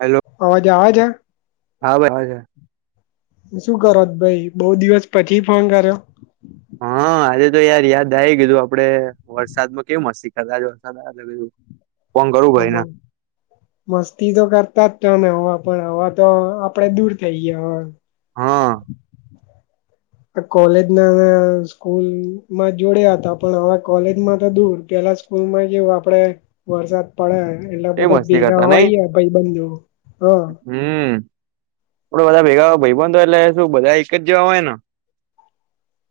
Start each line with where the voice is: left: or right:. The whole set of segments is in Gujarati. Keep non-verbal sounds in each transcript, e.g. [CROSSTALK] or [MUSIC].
right: હેલો
left: અવાજે આજ
right: હવે હ
left: શું કરોત ભાઈ બહુ દિવસ પછી ફોન કર્યો.
right: હા આજે તો યાર યાદ આવી ગયધું આપડે વરસાદ માં કેવું મસ્ કદાચ વરસાદ આવેું.
left: હ મસ્તી તો કરતા જ ટન હવા પણ હવા તો આપડે દૂર થઈ ગયા હ
right: હા
left: કોલેજ ના સ્કૂલમાં જોડયા હતા પણ હવે કોલેજમાં તો દૂર પેલા ફૂલ માં જેવું આપડે વરસાદ પડે એટલા
right: એ
left: બધા
right: મસ્તી
left: ભેગા
right: કરતા નઈ
left: હોય ભાઈ બંધુ હ
right: હમ આપડ બધા ભેગા ભાઈબન તો એટલે શું બધા એક જ જેવા હોય ને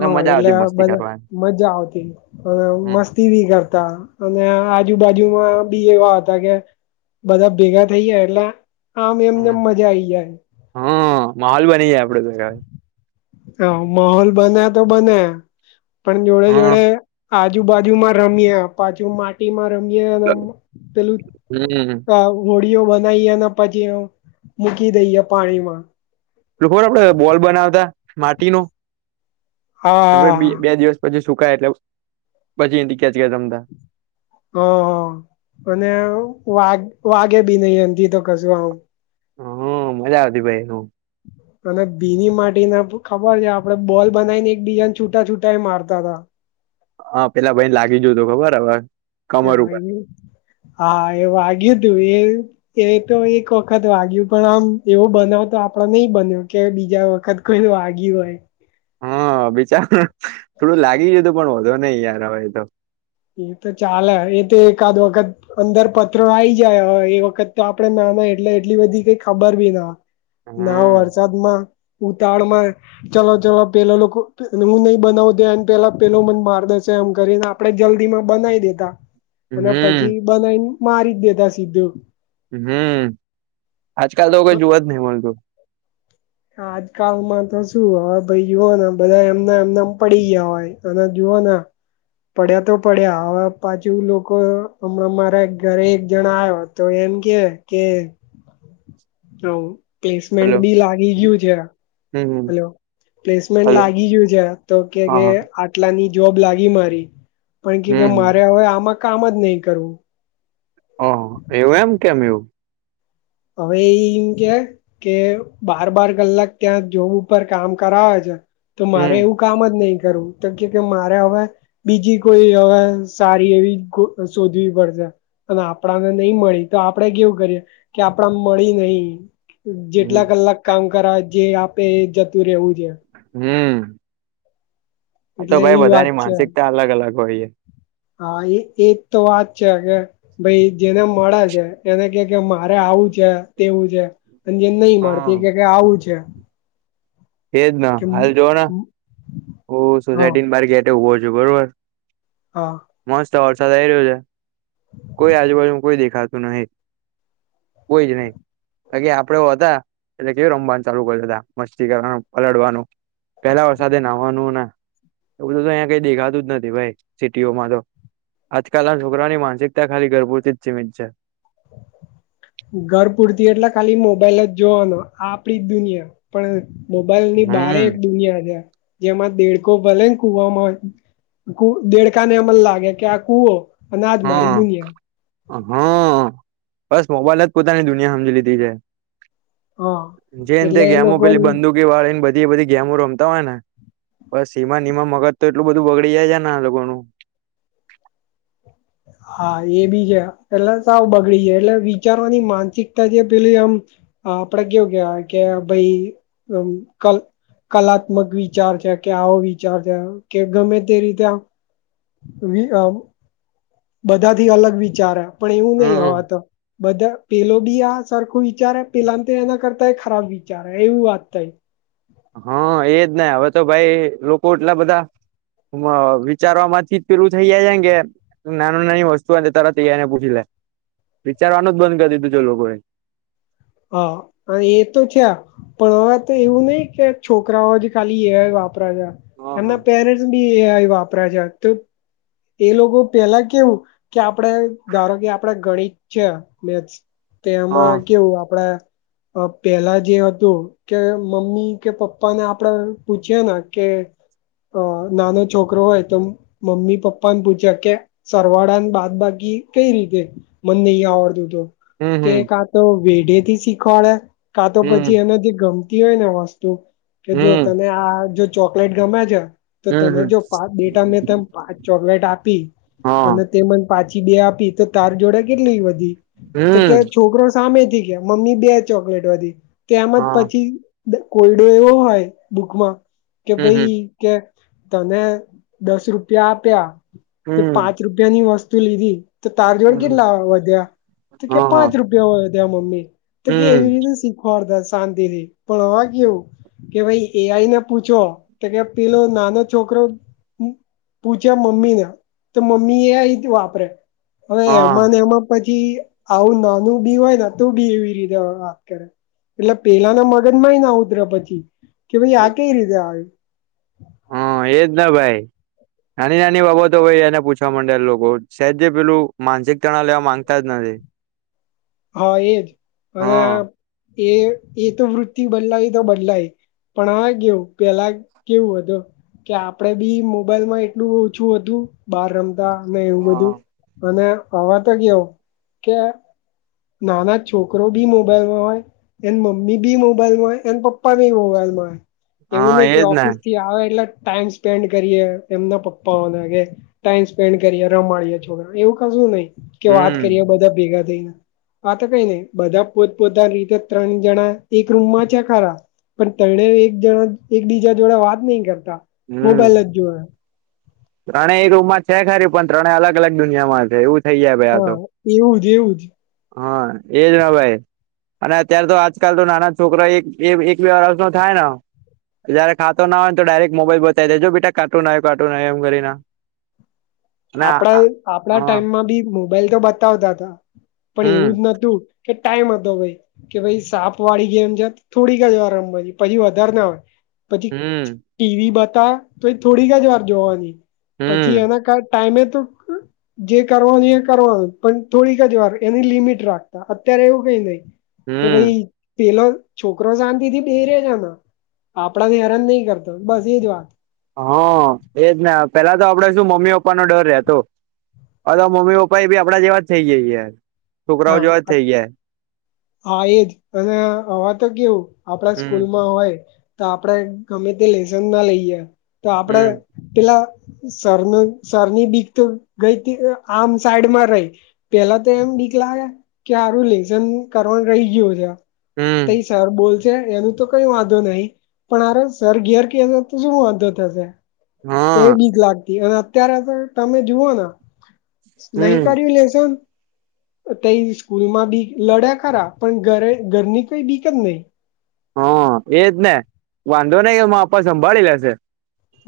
left: હા
right: મજા
left: એટલે
right: આવતી મસ્તી
left: બધા
right: કરવાની
left: મજા આવતી હ મસ્ત ટીવી કરતા અને આજુબાજુમાં બી એવા હતા કે બધા ભેગા થઇ જાય એટલે આમ એમને
right: હમ
left: એમ મજા આઈ જાય
right: હા માહોલ બની જાય આપડે તો
left: હ માહોલ બને તો બને પણ જોડે
right: હમ
left: જોડે આજુ બાાજુ માં રમીએ પાછુ ટીમાં રમ્યામ તેલુ
right: હમ
left: ક હોળીઓ બનાવીએ અને પછી મૂકી દઈએ પાણીમાં
right: ખોર આપડે બોલ બનાવતા માટી ન
left: હા હા
right: બે દિવસ પછી સુકાય એટલે પછી ક્યાંચ તમતા
left: હ હા અને વાગ વાગે બી નહ એમથી તો કશું આમ
right: હ મજા આવતી ભાઈ હું
left: અને બીની માટીને ખબર છે આપડે બોલ બનાવીને એક બીજાને છૂટા છૂટા એ મારતા હતા
right: હા પેલા ભાઈને લાગી જોય હતું ખબર હ
left: હા એવું વાગય તું એ એ તો એક વખત વાગ્યું પણ આમ એવો બનાવ તો આપડ નહી બન્યો કે બીજા વખત કઈ વાગી હોય
right: બચાર થોડું લાગી ગય હતું પણ વધો નહીિ યાર હવે એ તો
left: એ તો ચાલ એ તો એકાદ વખત અંદર પત્ર આવી જાય એ વખત તો આપડે ના ના એટલે એટલી બધી કઈ ખબર બી ના નાવ
right: હમ
left: વરસાદ માં ઉતાળમાં ચાલલો ચલો પેલો લોકો હું નઈ બનાવ દેને પેલા પેલો મને બાર દશે એમ કરીને આપડે જલ્દી માં બનાવી દેતા અને પછી
right: હમ
left: બનાવીને મારી જ દેતા સીધું
right: હમ આજકાલ તો કઈ જોવા જ નહીિ મળતું
left: ા આજકાલમાં તો શું હવે ભાઈ જોુઓ ને બધા એમના એમનામ પડી ગયા હોય તના જીઓોના પડ્યા તો પડ્યા હવે પાછું લોકો હમણા મારા ઘરે એક જણા આવ્યા તો એમ કે કે
right: [INAUDIBLE]
left: હ
right: હલો
left: પ્લેસમેન્ટ બી લાગી
right: હમ
left: ગયું છે
right: હમ
left: હલો પ્લેસમેન્ટ
right: હલો
left: લાગી ગયું છે તો કે
right: હા
left: કે
right: હા
left: એટલાની જોબ લાગી મારી પણ કે કે
right: હમ
left: મારે હવે આમાં કામ જ નહી કરવું
right: હ એવું એમ કેમ એવું
left: હવેમ કે કે બાર બાર કલાક ત્યાં જોબ ઉપર કામ કરાવે છે તો મારે
right: હમ
left: એવું કામ જ નહીં કરવું તો કે કે મારે હવે બીજી કોઈ હવે સારી એવી શોધવી પડશે અને આપણાને નહી મળી તો આપડે કેવું કરીએ કે આપડા મળી નહીિ જેટલા
right: હમ
left: કલાક કામ કરા જે આપે એ જતું રહેવું છે
right: હમ હા તો
left: એટલે
right: ભાઈ
left: એવી વાત
right: બધાની
left: છે
right: માનસિકતા અલગ અલગ હોય છે
left: હા એ એજ તો વાત છે હગે ભાઈ જેને મળે છે એને કે કે મારે આવું છે તેવું છે ત જેન નહી માતી કે આવું છે
right: એજ ના
left: કે
right: હાલ જોવ હું
left: હ
right: સોસાયટીની બાર ગેટે ઉભો છું બરોબર
left: હા
right: મસ્ત વરસાદ આઈ રહ્યો છે. કોઈ આજુબાજુ કોઈ દેખાતું નહી કોઈ જ, નહી. કે આપડે હતા, એટલે કેવું રમવાનું ચાલુ કરતા મસ્તી કરવાનું પલડવાનું પેલા વરસાદે નાહવાનુ એવું તો તો અહીંયા કઈ દેખાતું જ નથી ભાઈ સિટીઓમાં તો આજકાલ ના છોકરાઓની, માનસિકતા ખાલી ઘરબુરતી જ સીમિત છે. [INAUDIBLE]
left: ઘર પૂરતી એટલે ખાલી મોબાઈલ જ જોવાનો આ આપડી દુનિયા પણ મોબાઈલ ની બારે
right: હમ
left: એક દુનિયા છે. જેમાં દેડકો ભલેને કુવામાં દેડકાને અમને લાગે કે આ કુવો અનાજ મારી
right: હા
left: દુનિયા
right: હા બસ મોબાઈલ જ પોતાની દુનિયા સમજી લીધી છે.
left: હા
right: જેને તે
left: એટલે એ
right: ગેમો
left: લોકો
right: પેલી બંદૂકી વાળીને બધી બધી ગેમો રમતા હોય, ને બસ સીમા નિનીમા મગજ તો એટલું બધું બગડી જાય છેને, આ લોકો નનુ
left: હા, એ બી છે. એટલે સાવ બગડી જાય, એટલે વિચારવાની માનસિકતા જે પેલી આમ આપડે કેવું કયા કે ભાઈ કલ કલાત્મક વિચાર છે કે આવો વિચાર છે. કે ગમે તે રીતે વ આ બધા થી અલગ વિચારે પણ એવું નહી,
right: હમ
left: હોવા તો બધા પેલો બી આ સરખો વિચાર પેલાને તો એના કરતા એ ખરાબ વિચાર એવું વાત થાય
right: હા એજ નાહી, હવે તો ભાઈ લોકો એટલા બધા વિચારવા માંથી પેલું થઇ જાય કેે નાનું નાની વસ્તુ તરત ને પૂછી, લે વિચારવાનું જ બંધ કરી દીધું ચ લોકોને
left: હા, અને એ તો થયા પણ હવે તો એવું નહી, કે છોકરાઓ જે ખાલી એ વાપરા છે,
right: હા હા
left: એમના પેરેન્ટસ બી એ વાપરા છે, તો એ લોકો પેલા કેવું કે આપડે ધારો કે આપડ ગણિત છે. મેથ તો
right: હા
left: એમાં કેવુ આપણા પેલા જે હતુ કે મમ્મી કે પપ્પા ને આપડે પૂછીય ને કે અ નાનો છોકરો હોય, તો મમ્મી પપ્પાને પૂછ્યા કે સરવાળાને બાદ બાકી કઈ રીતે મનેને નહી આવડતું હત
right: હમ
left: તે
right: હમ
left: કા તો વેઢે થી શીખવાડે કા તો પછી,
right: હમ
left: એને જે ગમ હોય ને વસ્તુ કે જો
right: હમ
left: તને આ જો ચોકલેટ ગમે છે. તો
right: હમ
left: તને
right: હમ
left: જો પા બેટા મેં ત પાચ ચોકલેટ આપી
right: હા
left: અને તે મને પાછી બે આપી તો તાર જોડાે કેટલી, વધી તો કે
right: હમ
left: છોકરો સામેથી મમ્મી બે ચોકલેટ વધી તેમમજ
right: હા
left: પછી કોયડો એવો હોય, બુકમાં કે
right: હમ
left: ભાઈ
right: હમ
left: કે તને દસ રૂપિયા આપ્યા કે પાંચ
right: હમ
left: રૂપ રૂપિયા ની વસ્તુ લીધી તો તાર જોડ
right: હમ
left: કેટલા વધ્યા તો કે
right: હા હા
left: પાંચ રૂપિયા વધ્યા મમ્મી તો કે એવી
right: હમ
left: રીતે શીખવાડતા શાંતિથી પણવા કેવુ કે ભાઈ એ આઈ ને પૂછો તો કે પેલો નાનો છોકરો પૂછા મ્મી ના તો મ્મી એ વાપરે્યા હવે એમાં
right: હા
left: ને એમાં પછી આવું નાનું બી હોય, ને તુ બી એવી રીતે વાત કરે એટલે પેલાના મગજમાંય ના ઉતરે પછી. કે ભાઈ આ કઈ રીતે આવે
right: હ, એ જ ના ભાઈ નાની નાની બાબતો ભાઈ એને પૂછવા માંડે લોકો શહેદ જે પેલું માનસિક તણાવ લેવા માંગતા જ નથી.
left: હા એજ અને
right: હા
left: એ એ તો વૃત્તિ બદલાય તો બદલાય પણ આ કેવું પેલા કેવું હતું. કે આપડે બી મોબાઈલ માં એટલું ઓછું હતું બહાર રમતા એવું બધું. અને હવા તો ગયો કે. નાના છોકરો બી મોબાઈલમાં હોય. એન મમ્મી બી મોબાઈલ માંય એન પપ્પા ભી મોબાઈલમાંય. એવું
right: હા
left: નહિ કે
right: એજ ને
left: ઓફિસ થી આવે એટલે ટાઈમ. સ્પેન્ડ કરીએ એમના પપ્પાઓને કે ટાઈમ સ્પેન્ડ કરીે રમાડીએ છોકરા એવું ક શું નહી. કે વાત કરીએ
right: હમ
left: બધા ભેગા થઈને. આ તો કઈ નહી બધા પોતપોતાની રીતે ત્રણ જણા એક રૂમમાં છે ખરા. પણ તણે એક જણા એક બીજા જોડે વાત નહી કરતા
right: હમ
left: મોબાઈલ જ જોડે.
right: ત્રણેય એ રૂમમાં છે ખરી પણ ત્રણે અલગ અલગ દુનિયામાં છે એવું. થઈ જાય ભાઈ આ તો
left: હા એવું જ એવું જ.
right: હા એજ હ ભાઈ અને અત્યારે તો આજકાલ તો નાના છોકરા એક બે વરષ ન થાય. જયારે ખાતો ના હોય તો. મોબાઈલ બતાવી દેજો બેટા કારટુન કારટુન આવ્યો એમ કરીને. અને
left: આપણા આપણા
right: હા
left: ટાઈમમાં બી મોબાઈલ તો બતાવતા હતા પણ એવું
right: હમ
left: જ નતું. કે ટાઈમ હતો ભાઈ. કે ભાઈ સાપ વાળી ગેમ છે થોડીક જ વાર રમવા ની પછી વધારે ના હોય. પછી છી
right: હમ
left: ટીવી બતા તો એ થોડીક જ વાર જોવાની પછી
right: હમ
left: એના કાર. ટાઈમ એ તો. જે કરવાનું એ કરવાનું પણ થોડીક જ વાર એની લિમિટ રાખતા અત્યારે એવું કઈ નહી. કે
right: હમ
left: ભાઈ પેલો છોકરો શાંતિ થી બેરે નામા આપડાને હેરાન નહી કરતો બસ એજ વાત.
right: હા એજ પેલા તો આપડે શું મમ્મી પપ્પા નો ડર રહેતો. હ તો મમ્મી પપ્પા એ ભી આપડા જેવા જ થઇ જઈ છોકરાઓ
left: હા
right: જેવા જ થઈ જાય.
left: હા એજ અને હવે તો કેવું આપણા
right: હમ
left: સ્કૂલમાં. હોય તો આપણે ગમે તે લસન ના લઈએ તો આપણે
right: હમ
left: પેલા સર ન સરની બીક તો ગઈ આમ સાઈડમાં રહી પેલા તો એમ કલા કે આારું લેસન કરવાનું રહી ગયું છે.
right: હમ
left: તઈ સર બોલશે એનું તો કઈ વાંધો નહી પણ અરે સર ઘેર ક છે તો શું વાંધો થશે. એ
right: હા
left: બીક લાગતી અને અત્યારે તો તમે જુઓને
right: હમ
left: નહી કર્યું લેસન. ત સ્કૂલ માં બી લડ્યા ખરા પણ ઘરે ઘરની કોઈ બીક જ નહી.
right: હ એજ ને વાંધો નઈમાંપા સંભાળી લેશે.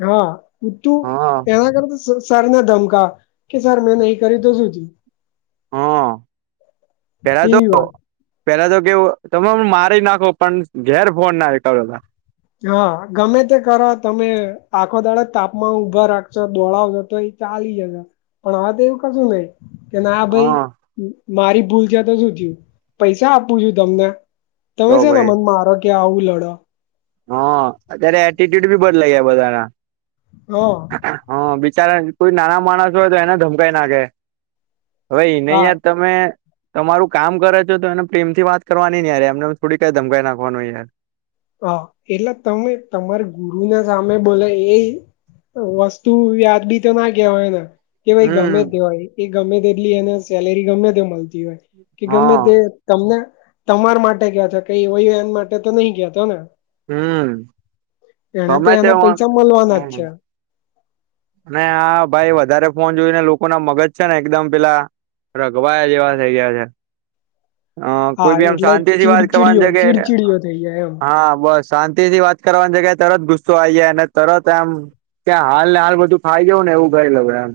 left: હા પ તું
right: હા
left: એના કરતા. સરને ધમકા કે સર મેં નહી કરી તો શું થયું.
right: હ પેડા તો
left: એવી
right: અ.
left: વાત
right: પેલા તો કેવું તમે મારી નાખો પણ ઘેર ફોન ના કરો.
left: જો હા ગમે તે કરો તમે આખો દાડે તાપમાન ઉભા રાખશો દોળાવ જતોય. ચાલી જ હજ પણ હવે તો એવું કશું નહી કે ના ભાઈ.
right: હા
left: મારી ભૂલ છે તો શું થયું પૈસા આપું છું તમને તમે
right: તો
left: છે ને
right: ભાઈ
left: મને મારો. કે આવું લડો
right: હા અત્યારે એટટ્યુડ બી બદલાયા બધાના.
left: હ
right: હા બિચારા કોઈ નાના માણસ હોય તો એને ધમકઈ નાખે હવે એ ન
left: હા
right: યાદ તમ. તમે તમારું કામ કરે છો તો એને પ્રેમથી વાત કરવાની ને યાર એમને થોડી કઈ ધમકઈ નાખવાનું યાર
left: તો એટલે તમે તમારા ગુરુને સામે બોલે એ. વસ્તુ વ્યાજબી તો ના કહેવાય ને. કે ભાઈ ગમે
right: હમ
left: તે હોય એ ગમે તે એટલી એને સેલેરી ગમે તે મળતી હોય કે ગમે
right: હા
left: તે. તમને તમાર માટે કેછે કઈ વય એન માટે તો નહી ક્યાતો ને
right: હમ
left: એને તો
right: ગમે તે
left: એના પૈસા મળવાના જ
right: હમ
left: છે.
right: અને આ ભાઈ વધારે ફોન જોઈને લોકો ના મગજ છે ને એકદમ પેલા રઘવાયા જેવા થઇ ગયા છે. હ
left: હા
right: કોઈ બી આમ
left: એટલે
right: શાંતિ થી વાત
left: ચીડચીડીઓ
right: કરવાની છે કે
left: ચીડચીડીઓ થઈ જાય એમ
right: હા બસ શાંતિ થી વાત કરવાની જગ્યાએ તરત ગુસ્સો આ જાય અને તરત એમ ત્યા હાલ ને હાલ થાઈજઉ નેવું ગઈે લવએમ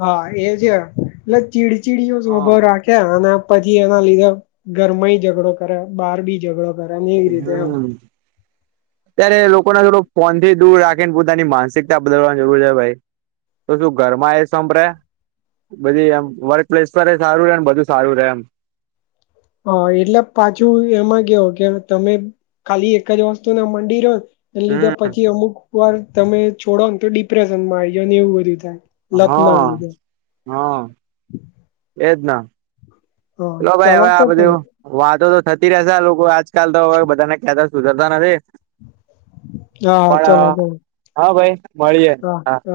left: હા એ છે એટલે ચીડચીડીયો સ્વભાવ રાખે અને પછી એના લીધે ઘર માં ઝઘડો કરે બહાર બી ઝઘડો કરે ને એવી રીતે એમ
right: હમ. ત્યારે લોકોને થોડ ફોનથી દૂર રાખીને પોતાની માનસિકતા બદલવાની જરૂર છે ભાઈ તો શું ઘર માં એ સંભળે બધી એમ વર્ક પ્લેસ પર સારું રે ને બધું સારું રે એમ.
left: હ એટલે પાછું એમાં કેવો કે તમે ખાલી એક જ વસ્તુ ના મંડી રહો એ લીધા
right: હમ
left: પછી અમુક વાર તમે છોડો ને તો ડિપ્રેશન માં આવી જ ને એવું બધું થાય. લત ના
right: હા
left: લીધે
right: હા એજ ન
left: હા
right: લો ભાઈ
left: ચાલો
right: હવે
left: તો
right: આ
left: પહી
right: બધું વાતો તો થતી રશે લોકો આજકાલ તો હવે બધાને કતા સુધરતા નથી.
left: હા
right: પણ હા ભાઈ મળીયે.
left: હ હ.